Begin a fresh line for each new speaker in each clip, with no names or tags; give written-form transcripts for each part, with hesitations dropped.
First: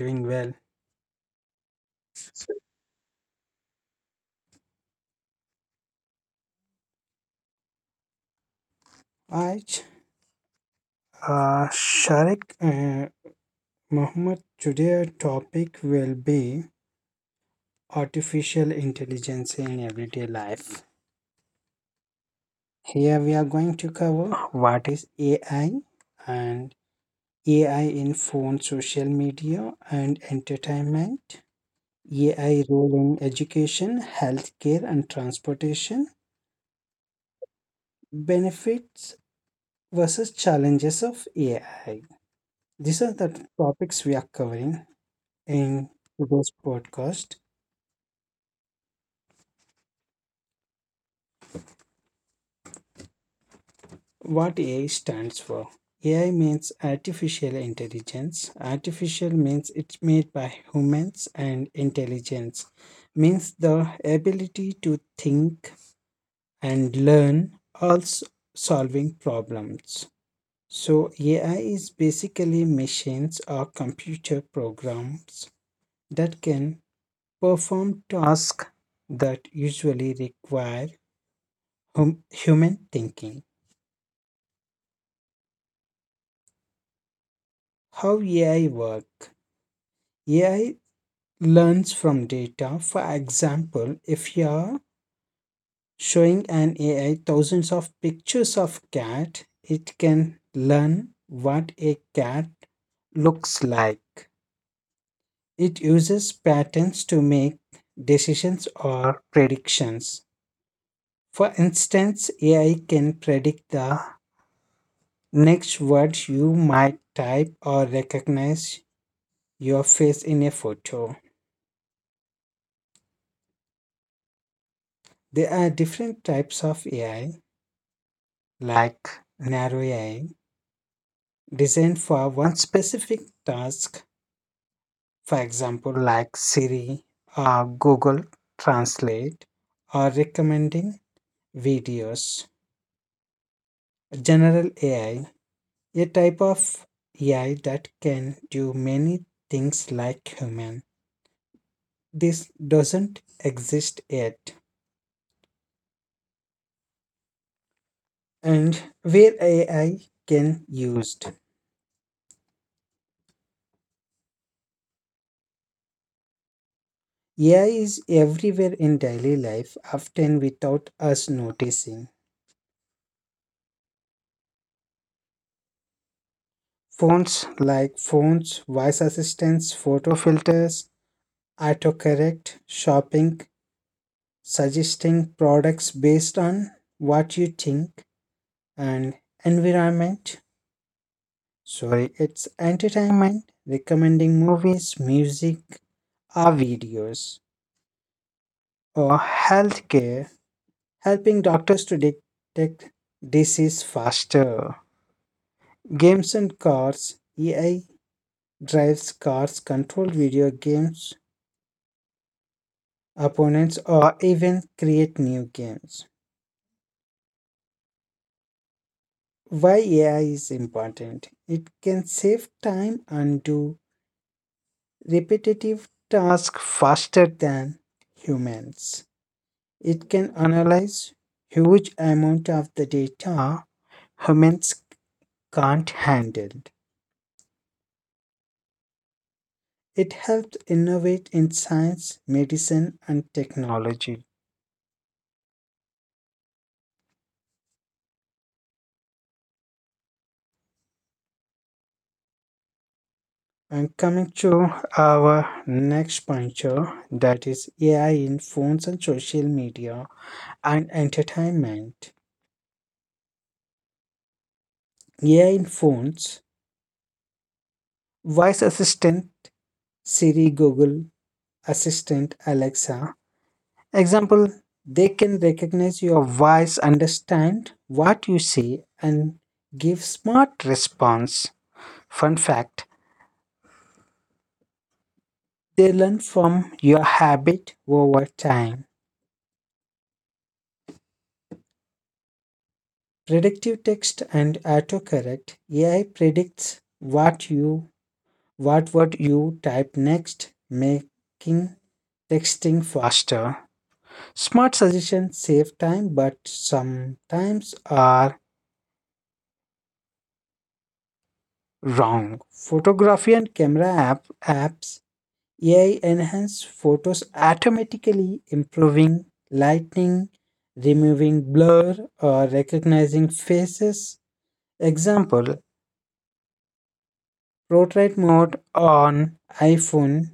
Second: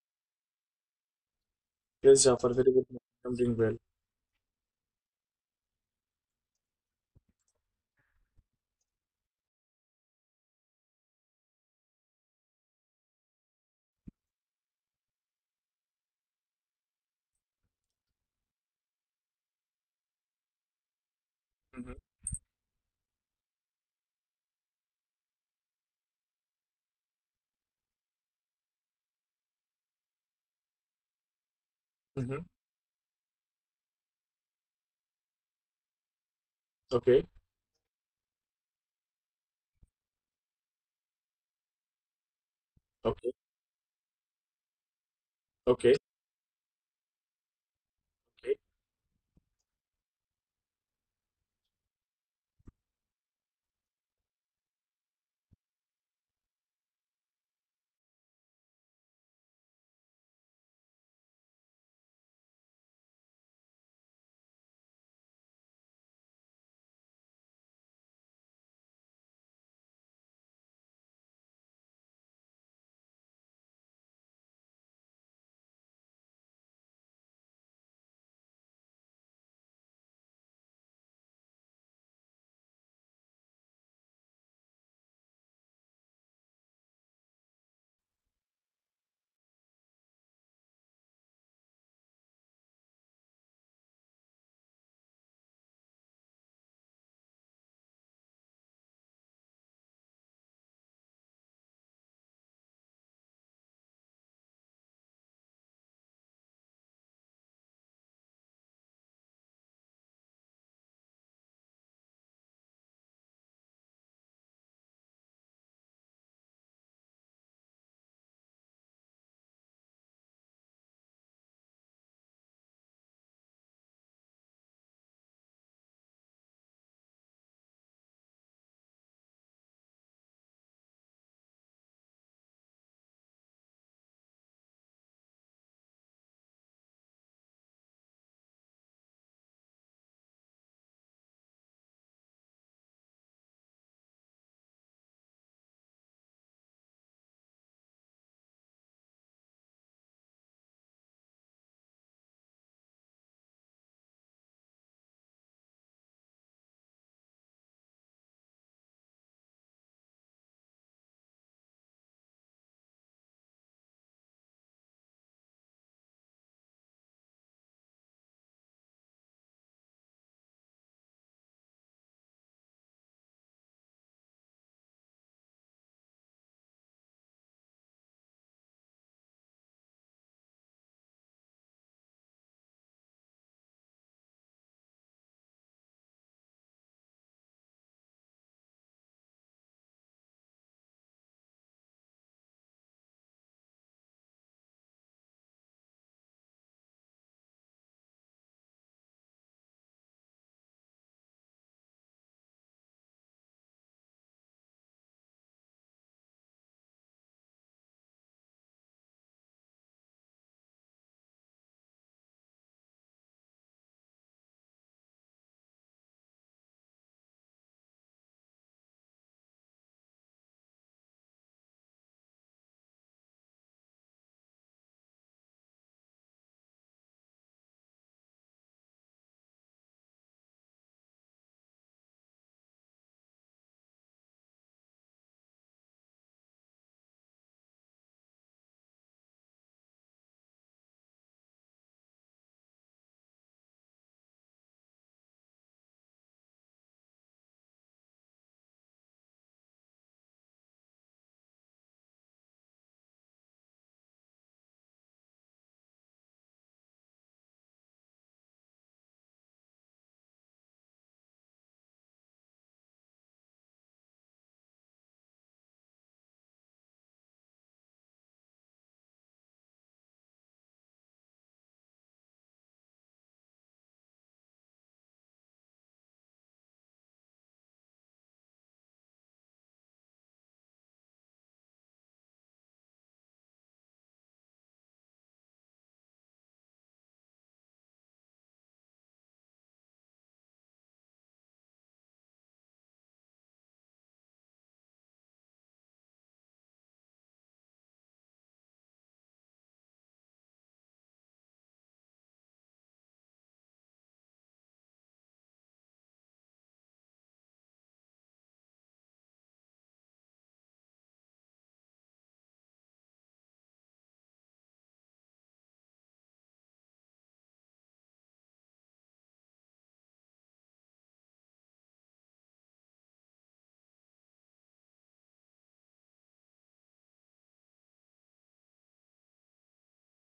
doing well.
Yes, Jafar, very good. I'm doing well.
I, uh, Sharik, uh, Mohammed, today our topic will be artificial intelligence in everyday life.
Mm-hmm.
Here we are going to cover what is AI and AI in phone, social media, and entertainment,
Mm-hmm.
AI role in education, healthcare, and transportation,
Okay.
benefits versus challenges of AI. These are
Okay.
the topics we are covering
Okay.
in today's podcast.
Okay.
What AI stands for. AI means artificial intelligence. Artificial means it's made by humans, and intelligence means the ability to think and learn, also solving problems. So, AI is basically machines or computer programs that can perform tasks that usually require human thinking. How AI work? AI learns from data. For example, if you are showing an AI thousands of pictures of cat, it can learn what a cat looks like. It uses patterns to make decisions or predictions. For instance, AI can predict the next word you might type or recognize your face in a photo. There are different types of AI, like narrow AI, designed for one specific task, for example, like Siri or Google Translate, or recommending videos. General AI, a type of AI that can do many things like human. This doesn't exist yet, and where AI can used, AI is everywhere in daily life, often without us noticing. Phones like phones, voice assistants, photo filters, autocorrect, shopping, suggesting products based on what you think, and environment. Sorry, it's entertainment, recommending movies, music, or videos, or healthcare, helping doctors to detect disease faster. Games and cars, AI drives cars, control video games, opponents, or even create new games. Why AI is important? It can save time and do repetitive tasks faster than humans. It can analyze huge amount of the data humans can't handle. It helps innovate in science, medicine, and technology. And coming to our next puncture, that is AI in phones and social media and entertainment. AI in phones, voice assistant, Siri, Google Assistant, Alexa. Example, they can recognize your voice, understand what you say, and give smart response. Fun fact, they learn from your habit over time. Predictive text and autocorrect. AI predicts what you what you type next, making texting faster. Smart suggestions save time but sometimes are wrong. Photography and camera apps. Ai enhance photos automatically, improving lighting, removing blur, or recognizing faces. Example, portrait mode on iPhone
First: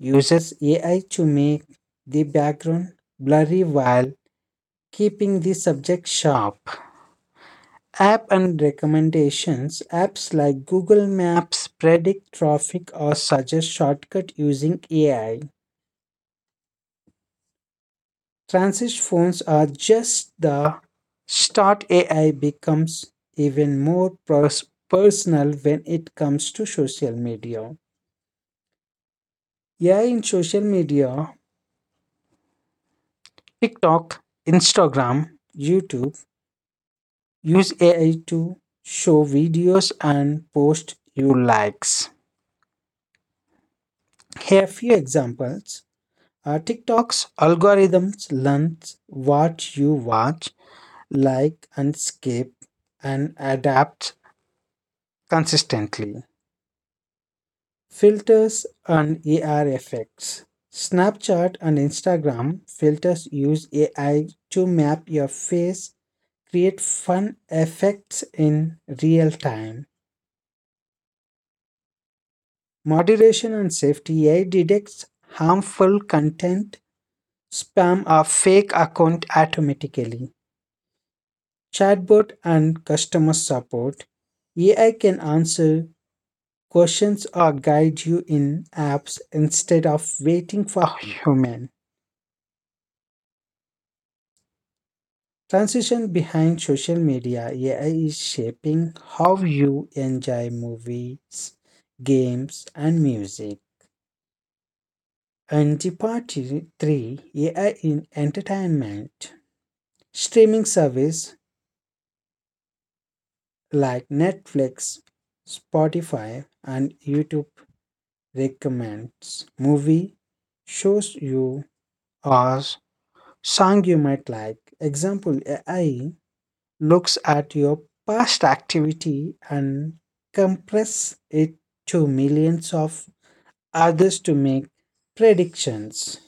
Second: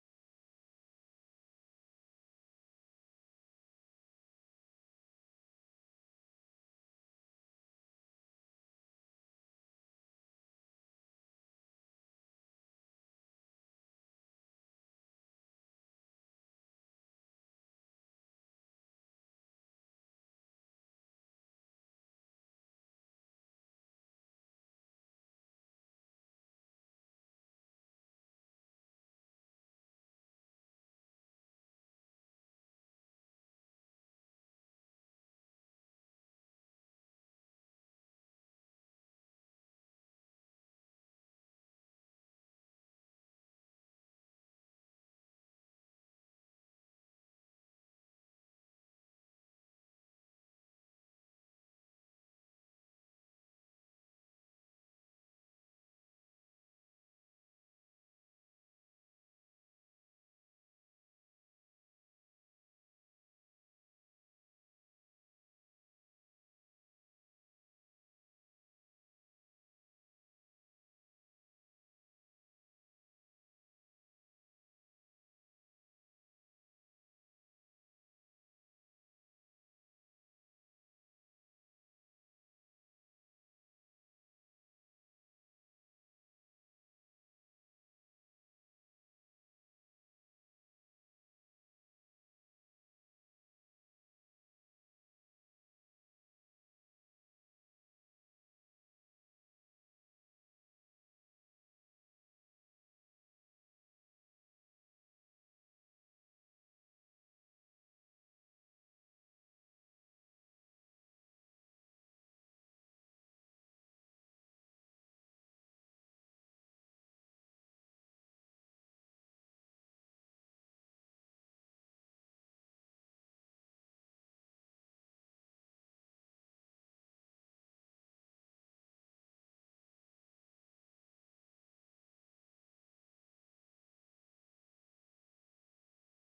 uses AI to make the background blurry while keeping the subject sharp. App and recommendations, apps like Google Maps predict traffic or suggest shortcut using AI. Transit phones are just the start. AI becomes even more personal when it comes to social media. AI in social media, TikTok, Instagram, YouTube use AI to show videos and post you likes. Here are few examples. TikTok's algorithms learns what you watch, like, and skip, and adapt consistently. Filters and AR effects. Snapchat and Instagram filters use AI to map your face, create fun effects in real time. Moderation and safety, AI detects harmful content, spam, or fake account automatically. Chatbot and customer support. AI can answer questions or guide you in apps instead of waiting for human. Transition behind social media, AI is shaping how you enjoy movies, games, and music. Antipathy 3, AI in entertainment. Streaming service like Netflix, Spotify, and YouTube recommends movie shows you or song you might like. Example, AI looks at your past activity and compress it to millions of others to make predictions.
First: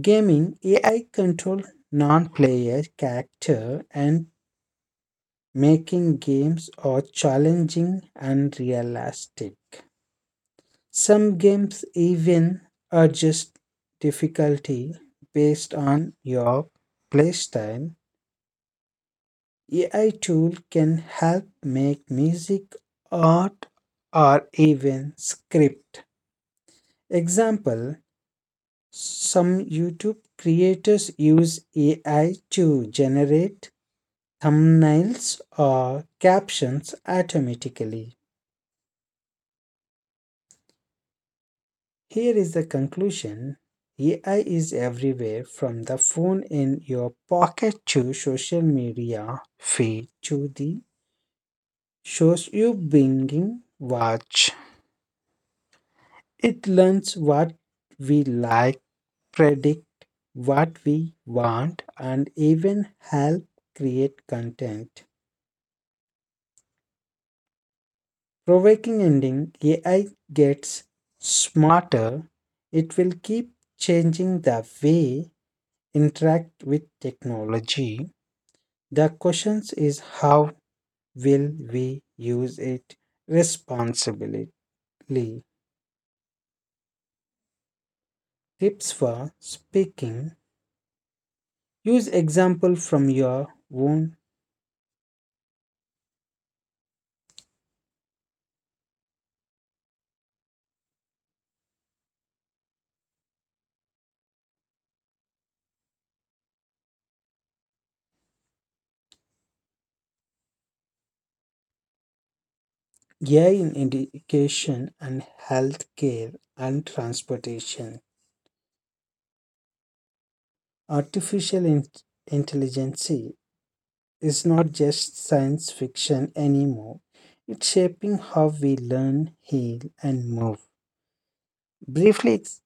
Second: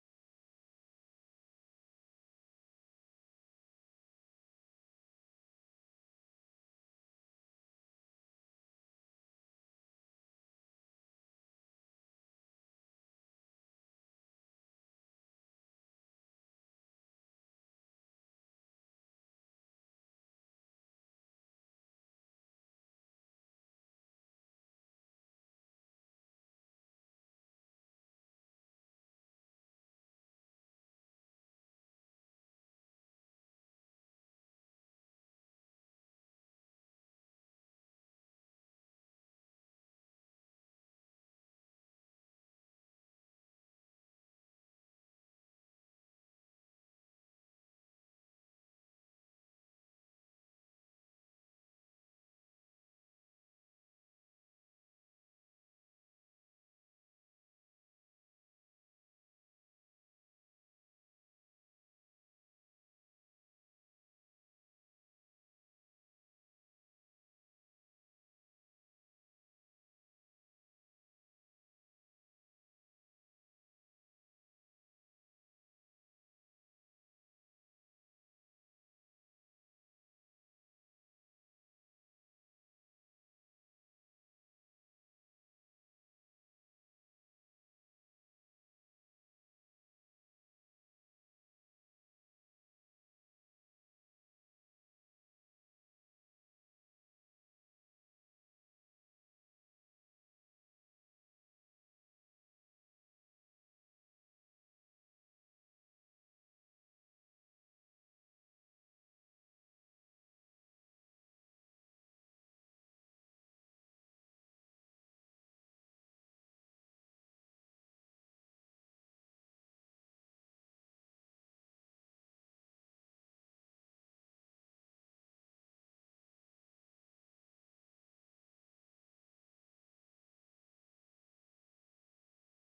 Gaming AI control non-player character and making games are challenging and realistic. Some games even adjust difficulty based on your playstyle. AI tool can help make music, art, or even script. Example, some YouTube creators use AI to generate thumbnails or captions automatically. Here is the conclusion. AI is everywhere, from the phone in your pocket to social media feed to the shows you binging watch. It learns what we like, predict what we want, and even help create content. Provoking ending, AI gets smarter, it will keep changing the way interact with technology. The question is, how will we use it responsibly? Tips for speaking. Use example from your own. AI in education and healthcare and transportation. Artificial intelligence is not just science fiction anymore. It's shaping how we learn, heal, and move. Briefly,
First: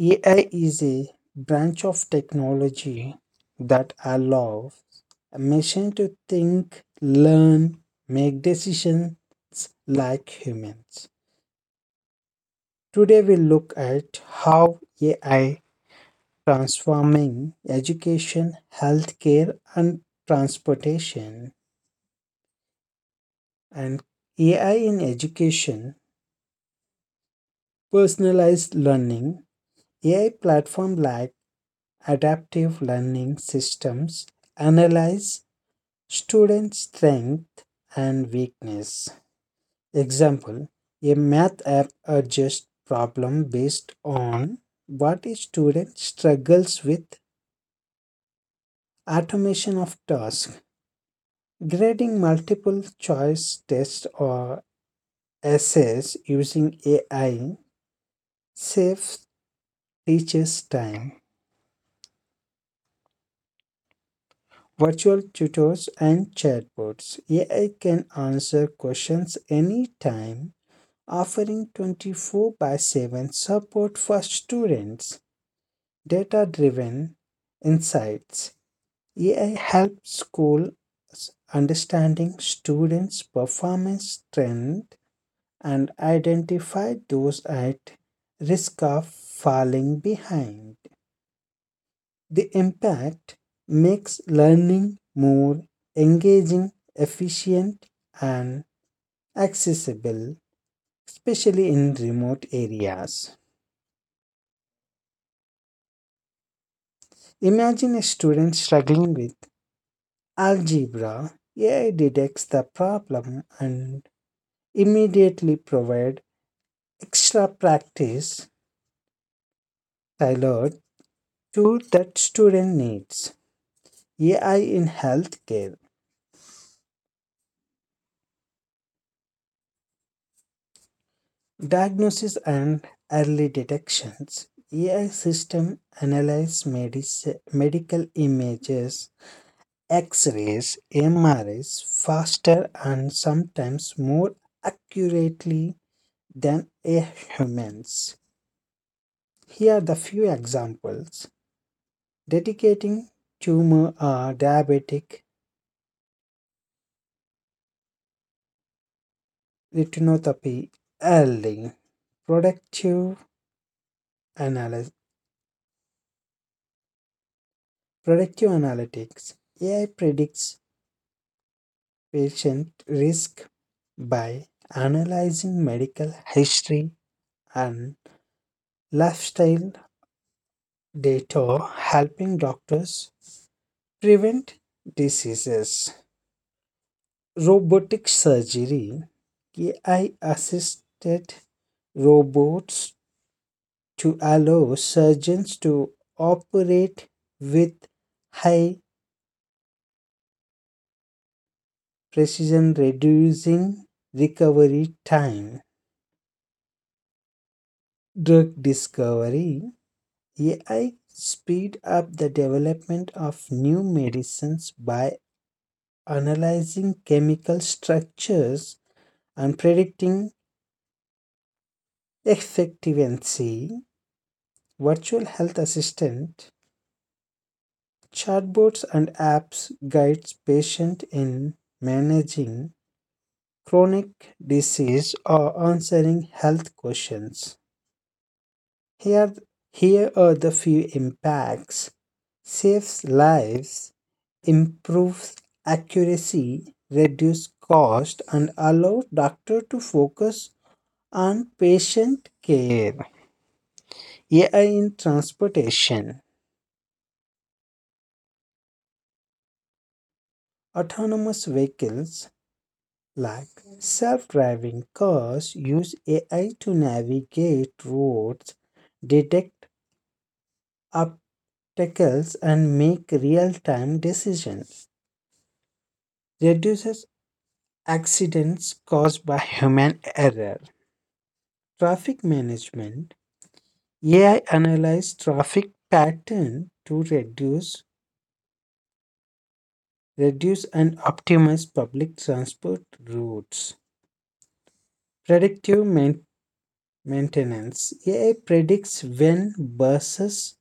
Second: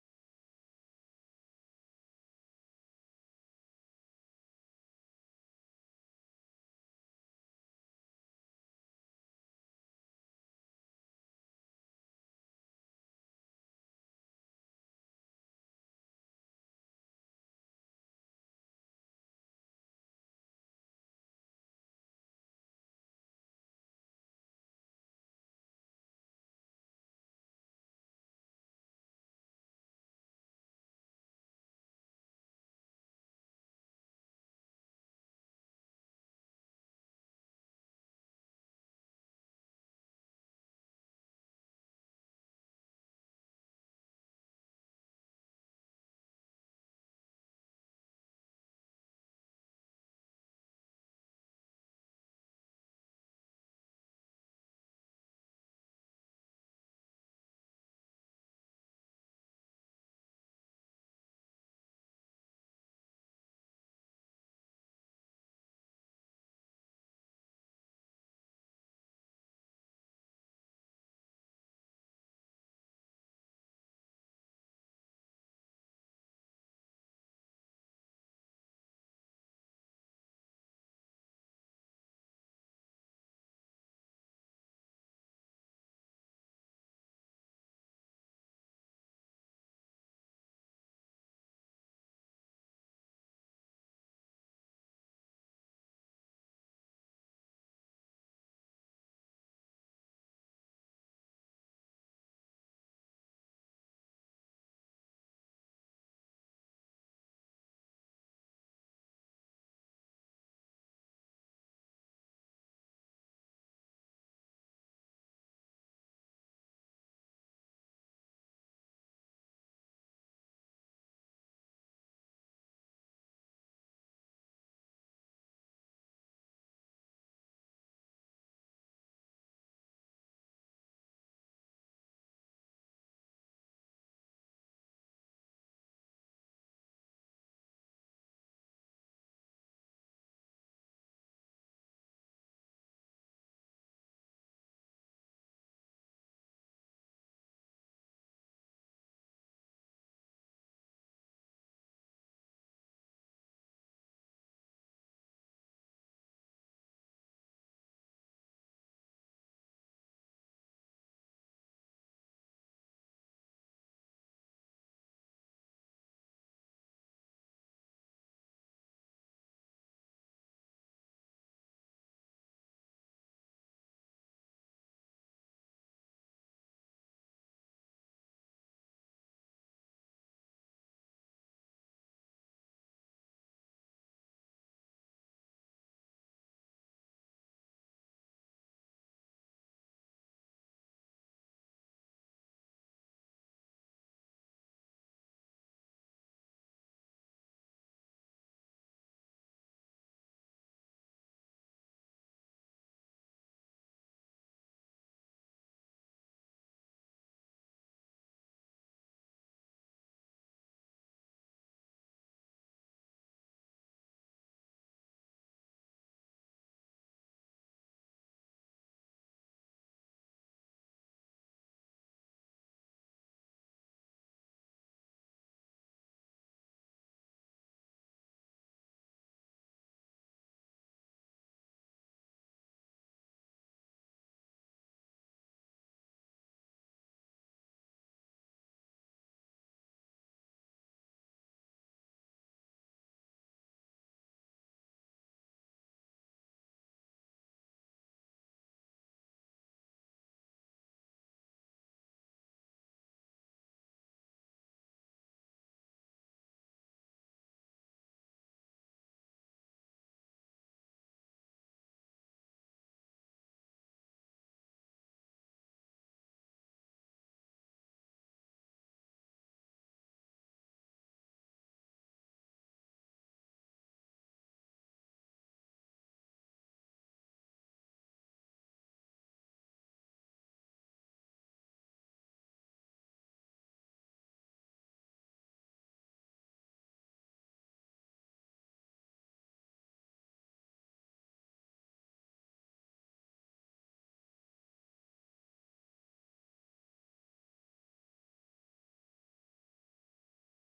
AI is a branch of technology that allows a machine to think, learn, make decisions like humans. Today, we look at how AI transforming education, healthcare, and transportation, and AI in education. Personalized learning. AI platform like adaptive learning systems analyze student strength and weakness. Example, a math app adjusts problem based on what a student struggles with. Automation of tasks. Grading multiple choice tests or essays using AI saves teachers time. Virtual tutors and chatbots. AI can answer questions anytime, offering 24 by 7 support for students. Data driven insights. AI helps schools understanding students' performance trend and identify those at risk of falling behind. The impact makes learning more engaging, efficient, and accessible, especially in remote areas. Imagine a student struggling with algebra. AI detects the problem and immediately provides extra practice tailored to that student needs. AI in healthcare. Diagnosis and early detections. AI system analyze medical images, X-rays, MRIs faster and sometimes more accurately than a humans. Here are the few examples. Dedicating tumor or diabetic retinopathy early. Productive analysis. Productive analytics. AI predicts patient risk by analyzing medical history and lifestyle data, helping doctors prevent diseases. Robotic surgery, AI assisted robots to allow surgeons to operate with high precision, reducing recovery time. Drug discovery, AI speed up the development of new medicines by analyzing chemical structures and predicting efficacy. Virtual health assistant, chatbots and apps guides patient in managing chronic disease or answering health questions. Here, here, are the few impacts. Saves lives, improves accuracy, reduces cost, and allows doctor to focus on patient care. AI in transportation. Autonomous vehicles like self-driving cars use AI to navigate roads, detect obstacles, and make real-time decisions. Reduces accidents caused by human error. Traffic management, AI analyze traffic pattern to reduce and optimize public transport routes. Predictive maintenance. AI predicts when buses,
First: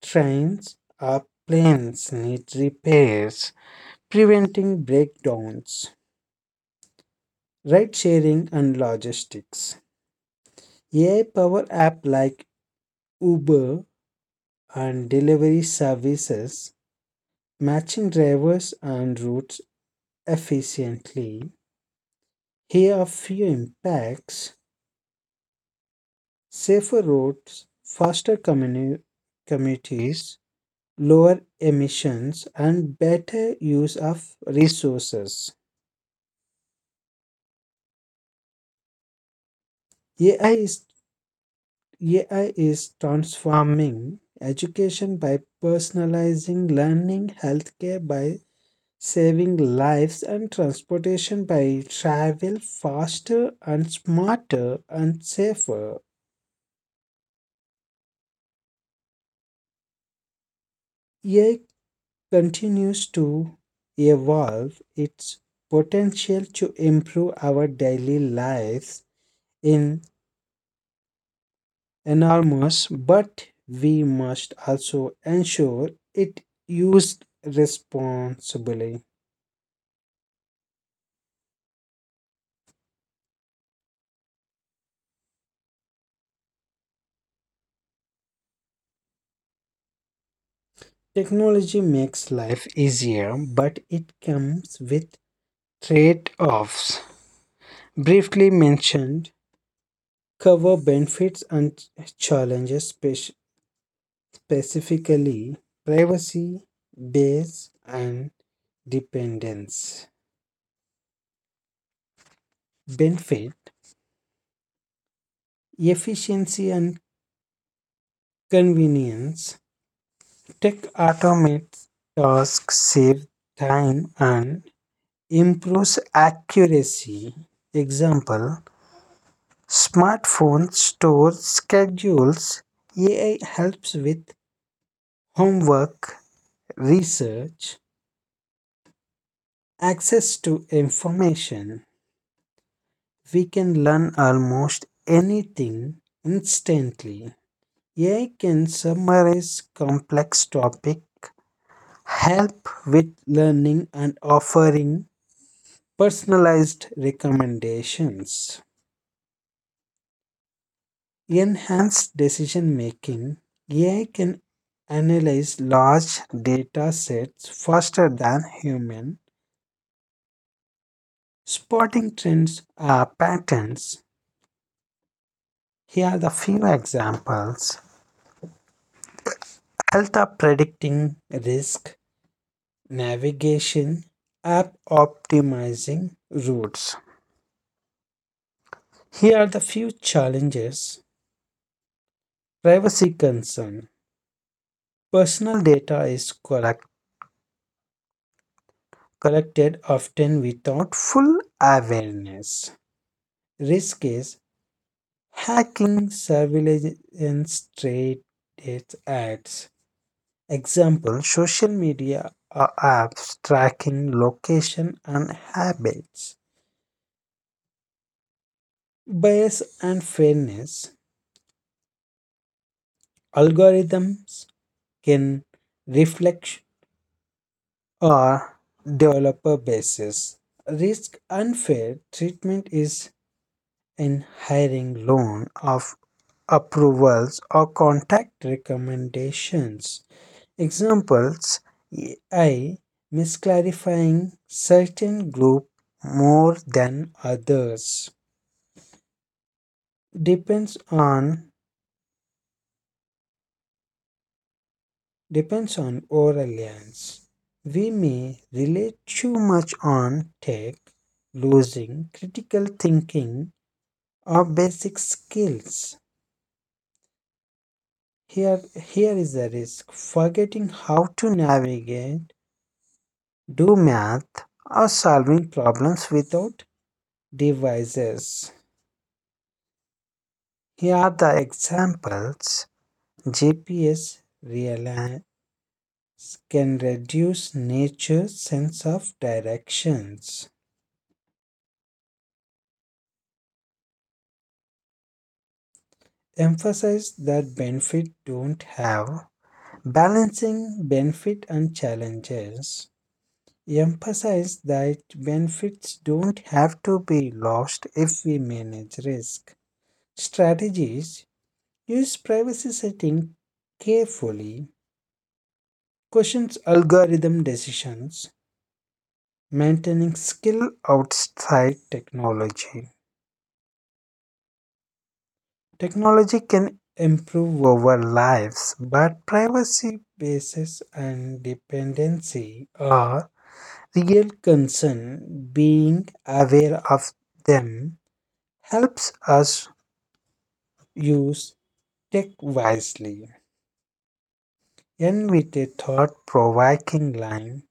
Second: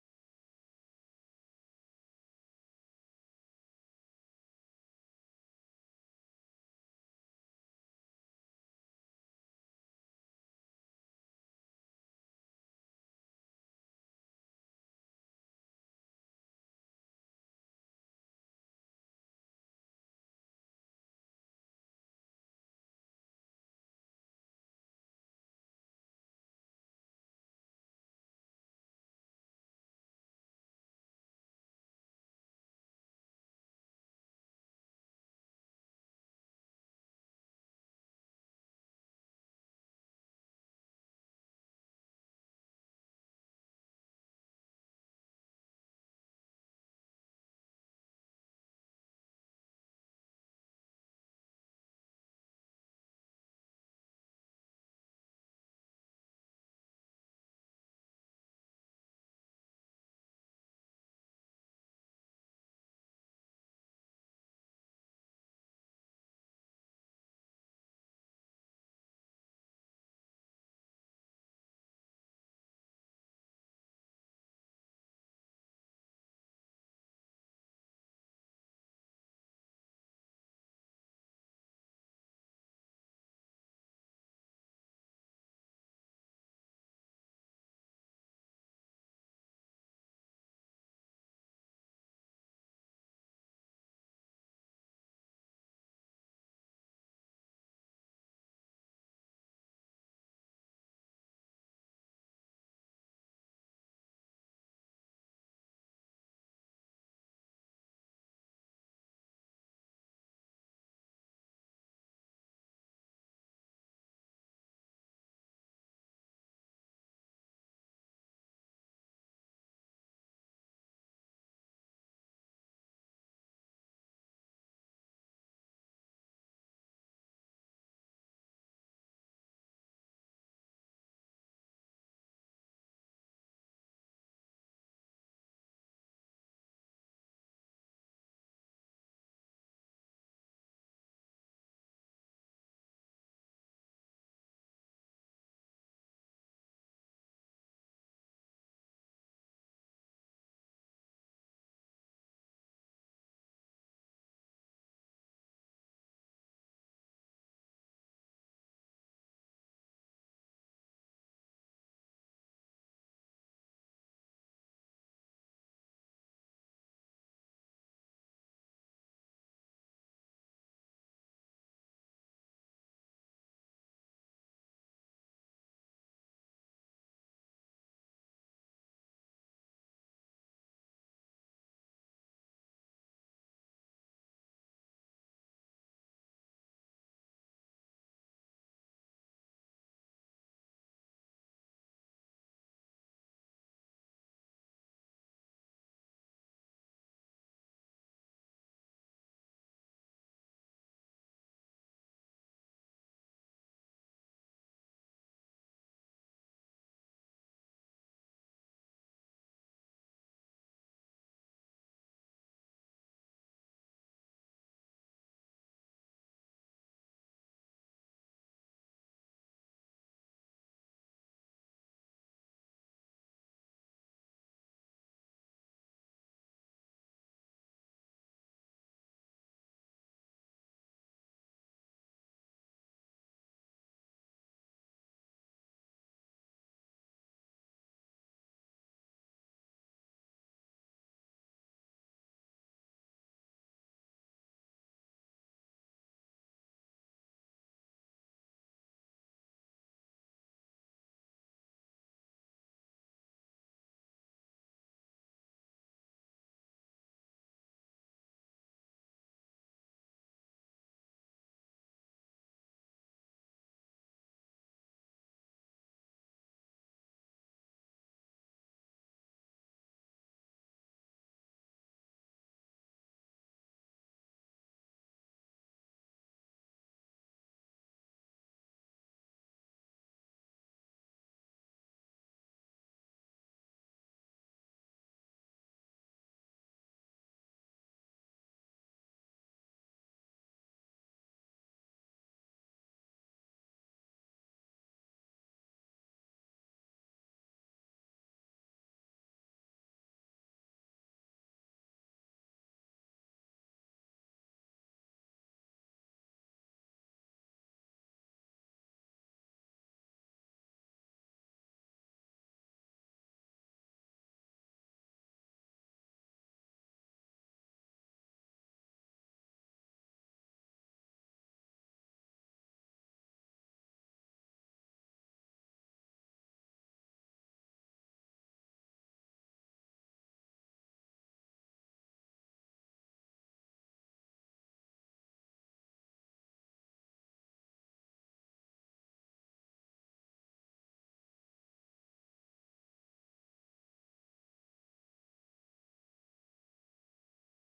trains, or planes need repairs, preventing breakdowns. Ride sharing and logistics. AI power app like Uber and delivery services, matching drivers and routes efficiently. Here are few impacts. Safer roads, faster communities, lower emissions, and better use of resources. AI is, AI is transforming education by personalizing learning, healthcare by saving lives, and transportation by travel faster and smarter and safer. AI continues to evolve its potential to improve our daily lives in enormous, but we must also ensure it used responsibly. Technology makes life easier, but it comes with trade-offs. Briefly mentioned, cover benefits and challenges, specifically privacy, base, and dependence. Benefit, efficiency and convenience. Tech automates tasks, save time, and improves accuracy. Example, smartphone stores schedules. AI helps with homework, research, access to information, we can learn almost anything instantly. AI can summarize complex topic, help with learning and offering personalized recommendations. Enhanced decision making. AI can analyze large data sets faster than human, spotting trends, patterns. Here are the few examples. Health app predicting risk, navigation, app optimizing routes. Here are the few challenges. Privacy concern. Personal data is collected often without full awareness. Risk is hacking, surveillance, trade ads. Example, social media, uh, apps tracking location and habits. Bias and fairness, algorithms can reflect or developer basis, risk unfair treatment is in hiring, loan of approvals, or contact recommendations. Examples, AI misclarifying certain group more than others. Depends on depends on our reliance. We may rely too much on tech, losing critical thinking or basic skills. Here, here, is the risk. Forgetting how to navigate, do math, or solving problems without devices. Here are the examples. GPS reliance can reduce nature's sense of directions. Emphasize that benefit don't have. Balancing benefit and challenges. Emphasize that benefits don't have to be lost if we manage risk. Strategies, use privacy setting carefully, questions algorithm decisions, maintaining skill outside technology. Technology can improve our lives, but privacy basis and dependency are real concern. Being aware of them helps us use tech wisely. End with a thought provoking line.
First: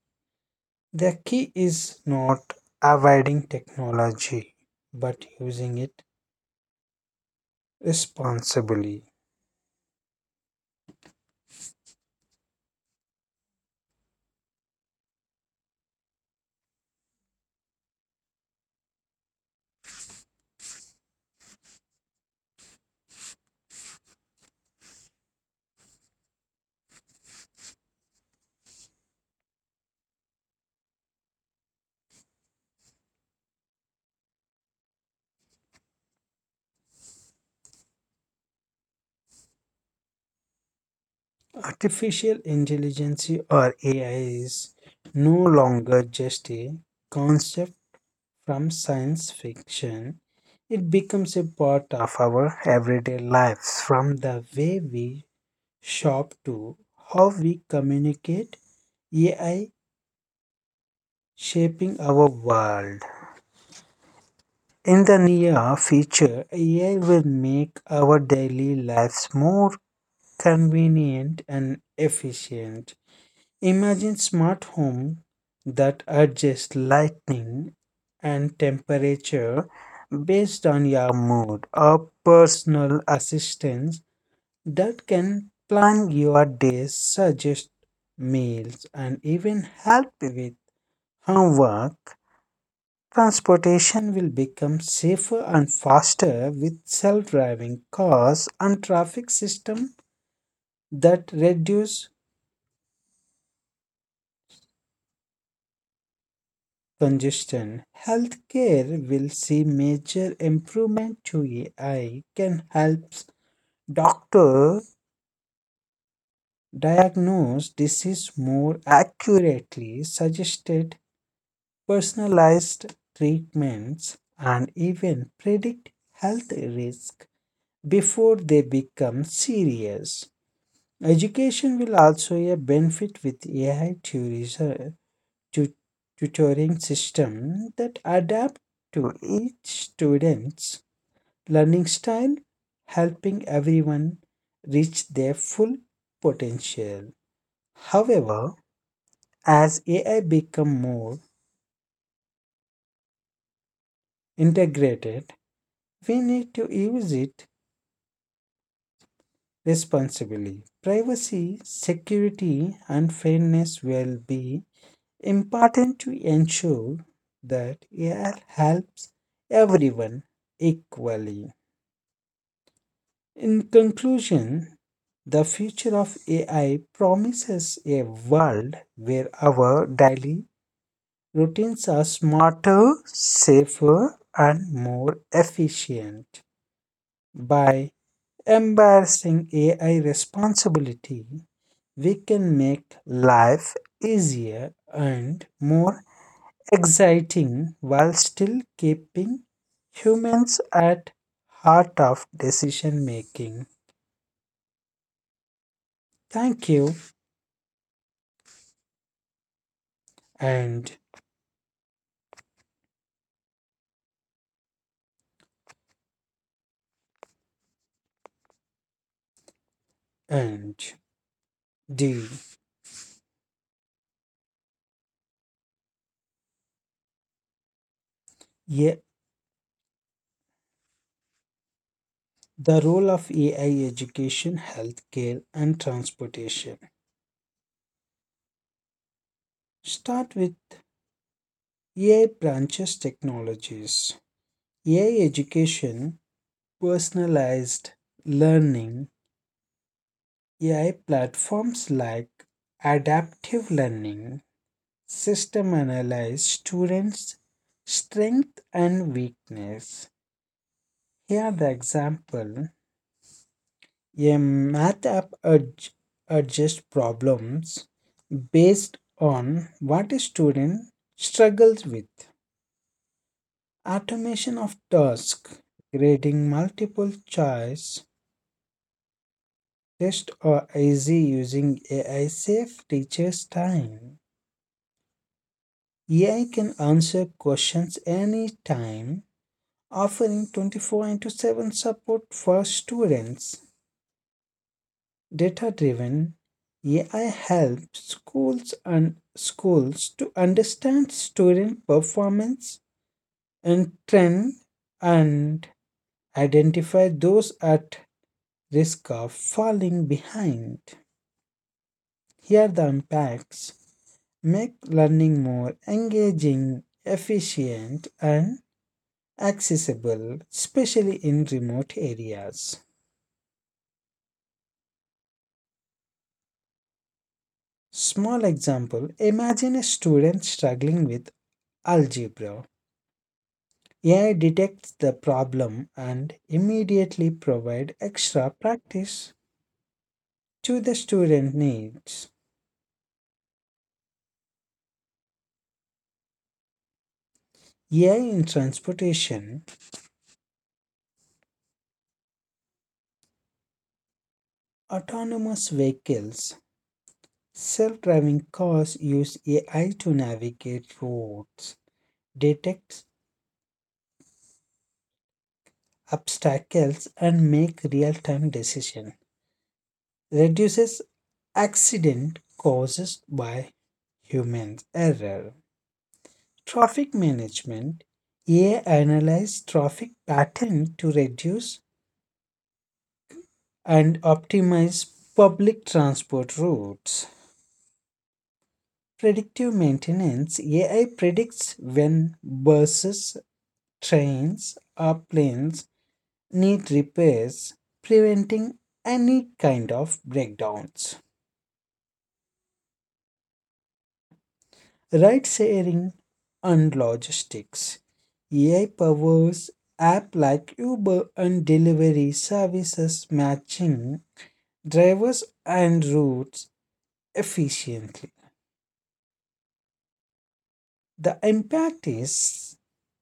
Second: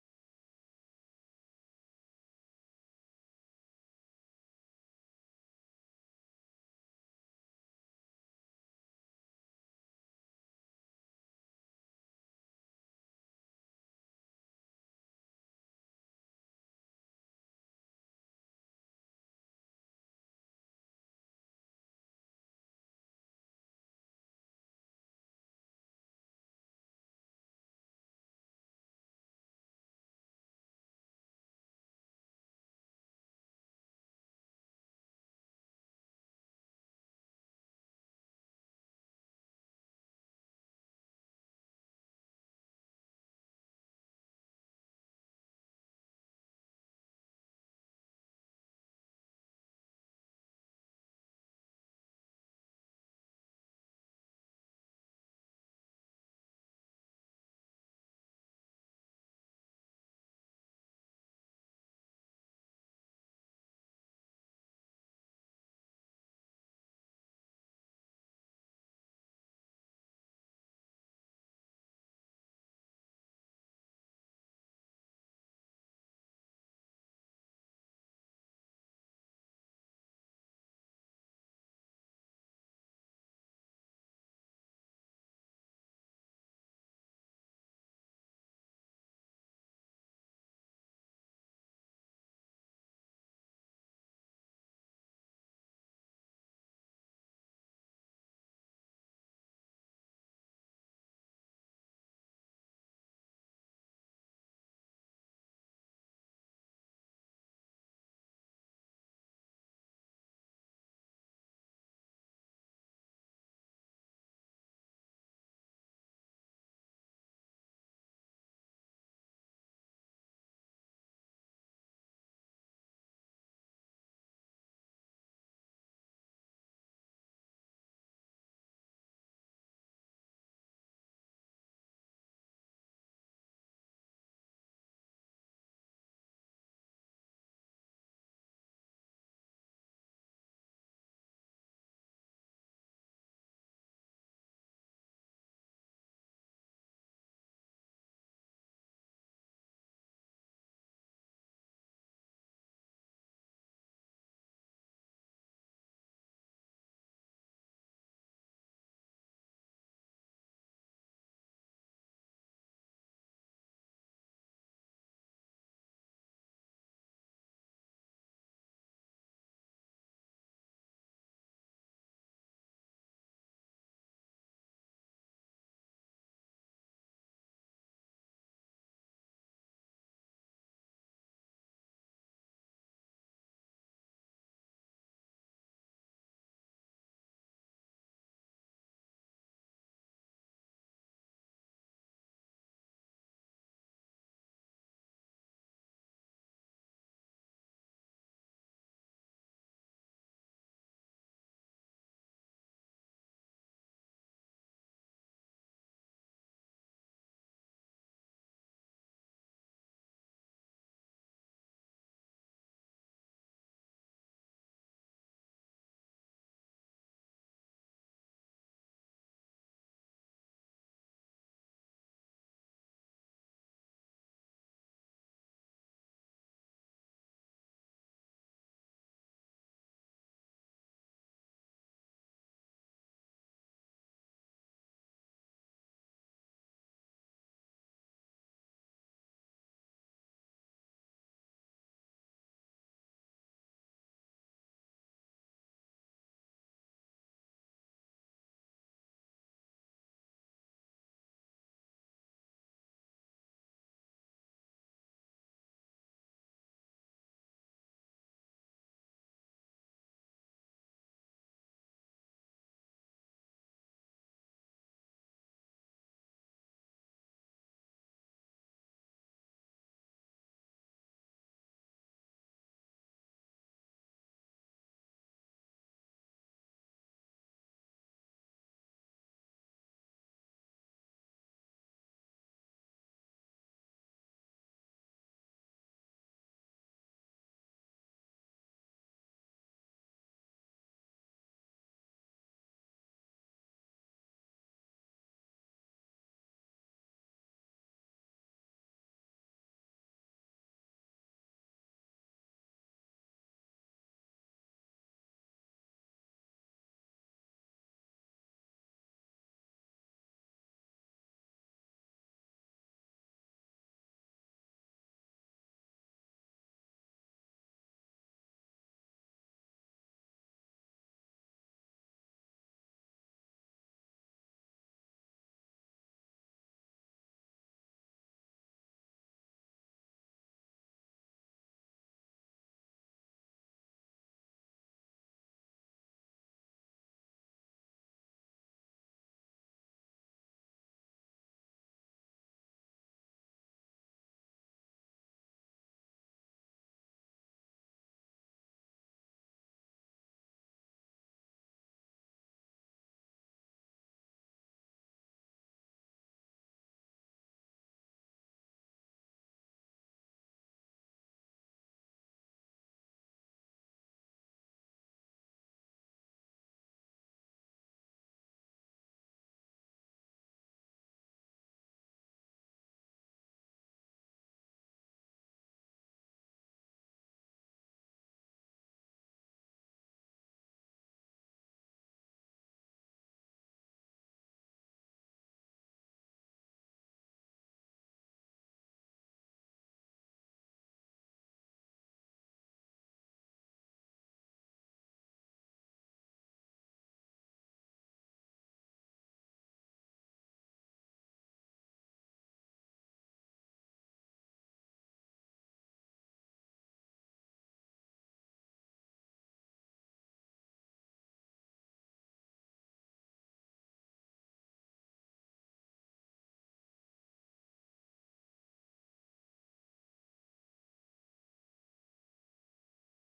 The key is not avoiding technology, but using it responsibly. Artificial intelligence or AI is no longer just a concept from science fiction. It becomes a part of our everyday lives. From the way we shop to how we communicate, AI shaping our world. In the near future, AI will make our daily lives more convenient and efficient. Imagine smart home that adjusts lighting and temperature based on your mood, or personal assistance that can plan your days, suggest meals, and even help with homework. Transportation will become safer and faster with self-driving cars and traffic system that reduce congestion. Healthcare will see major improvement to AI can help doctors diagnose disease more accurately, suggested personalized treatments, and even predict health risk before they become serious. Education will also a benefit with AI tourism tu- tutoring system that adapt to each student's learning style, helping everyone reach their full potential. However, as AI become more integrated, we need to use it responsibly. Privacy, security, and fairness will be important to ensure that AI helps everyone equally. In conclusion, the future of AI promises a world where our daily routines are smarter, safer, and more efficient. By embracing AI responsibility, we can make life easier and more exciting while still keeping humans at heart of decision making. Thank you. And and the Yeah, the role of AI education, healthcare, and transportation. Start with AI branches technologies. AI education, personalized learning, AI platforms like adaptive learning, system analyze students' strength and weakness. Here are the example. A math app adjusts problems based on what a student struggles with. Automation of tasks, grading multiple choice test, or easy using AI save teachers time. AI can answer questions anytime, offering 24 into 7 support for students. Data driven AI helps schools and schools to understand student performance and trend and identify those at risk of falling behind. Here are the impacts, make learning more engaging, efficient and accessible, especially in remote areas. Small example, imagine a student struggling with algebra. AI detects the problem and immediately provide extra practice to the student needs. AI in transportation, autonomous vehicles, self-driving cars use AI to navigate roads, detect obstacles and make real-time decisions. Reduces accident causes by human error. Traffic management, AI analyzes traffic pattern to reduce and optimize public transport routes. Predictive maintenance, AI predicts when buses, trains, or planes need repairs, preventing any kind of breakdowns. Ride sharing and logistics, AI powers app like Uber and delivery services matching drivers and routes efficiently. The impact is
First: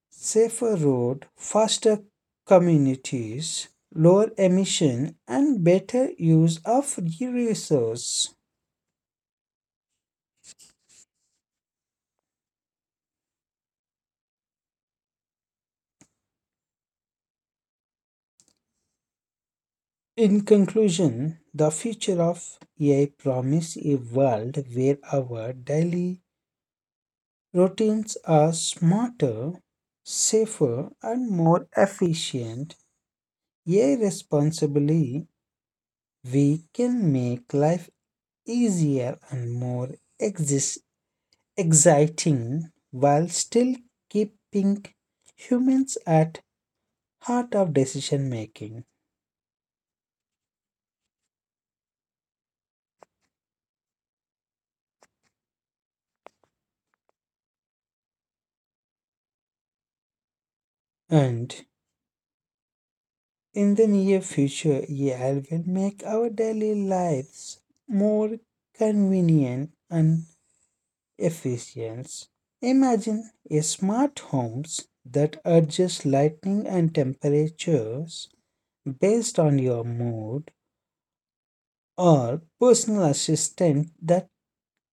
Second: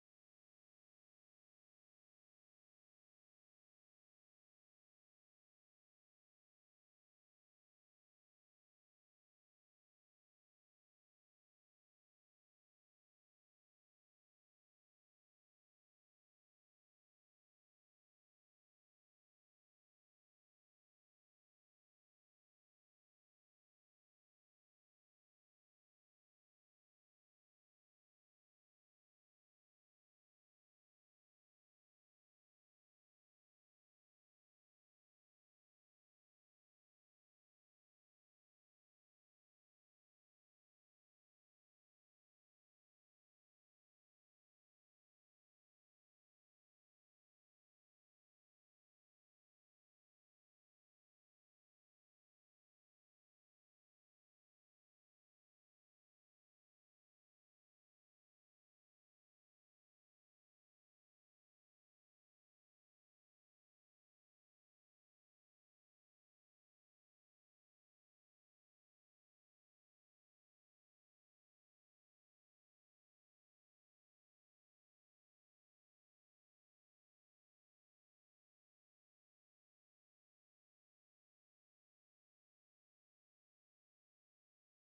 safer road, faster communities, lower emission and better use of resources. In conclusion, the future of AI promises a world where our daily routines are smarter, safer and more efficient. AI responsibly, we can make life easier and more exis- exciting while still keeping humans at heart of decision making. And in the near future, AI will make our daily lives more convenient and efficient. Imagine a smart homes that adjust lighting and temperatures based on your mood, or personal assistant that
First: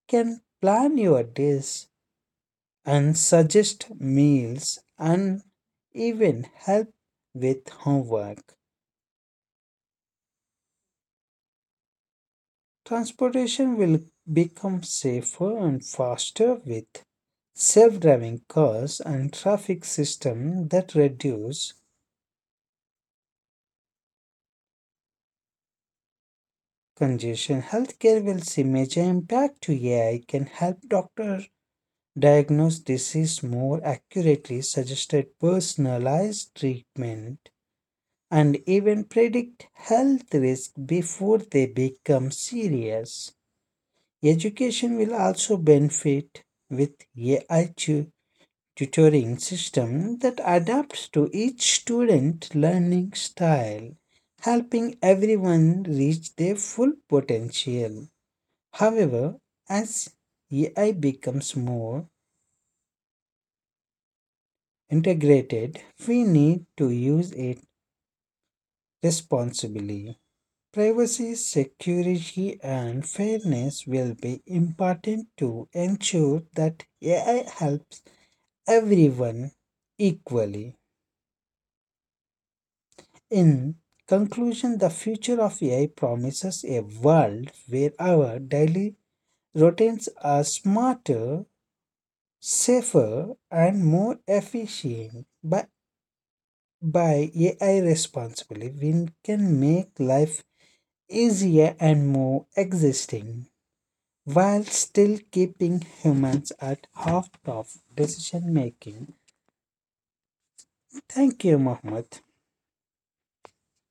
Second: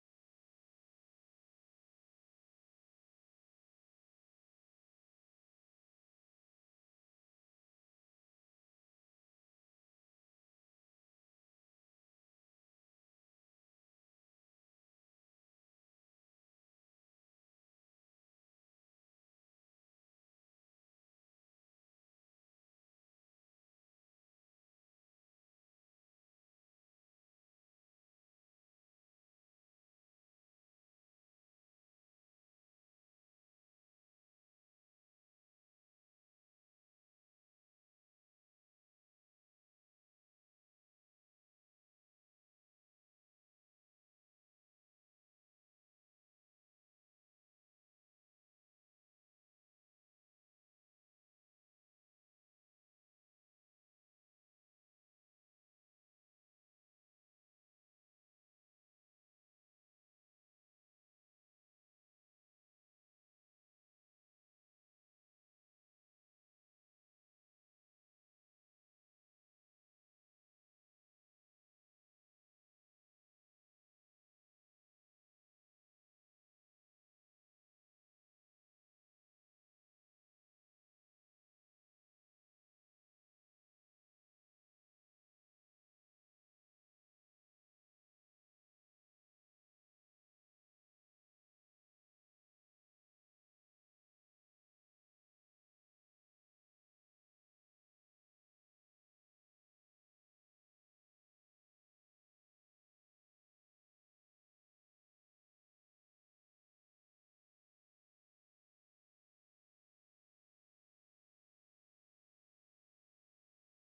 can plan your days and suggest meals and even help with homework. Transportation will become safer and faster with self-driving cars and traffic systems that reduce congestion. Healthcare will see major impact to AI can help doctors diagnose disease more accurately, suggested personalized treatment and even predict health risks before they become serious. Education will also benefit with AI tutoring system that adapts to each student learning style, helping everyone reach their full potential. However, as AI becomes more integrated, we need to use it responsibly. Privacy, security, and fairness will be important to ensure that AI helps everyone equally. In conclusion, the future of AI promises a world where our daily routines are smarter, safer, and more efficient. But by AI responsibly, we can make life easier and more existing. While still keeping humans at half of decision making. Thank you, Mohammed.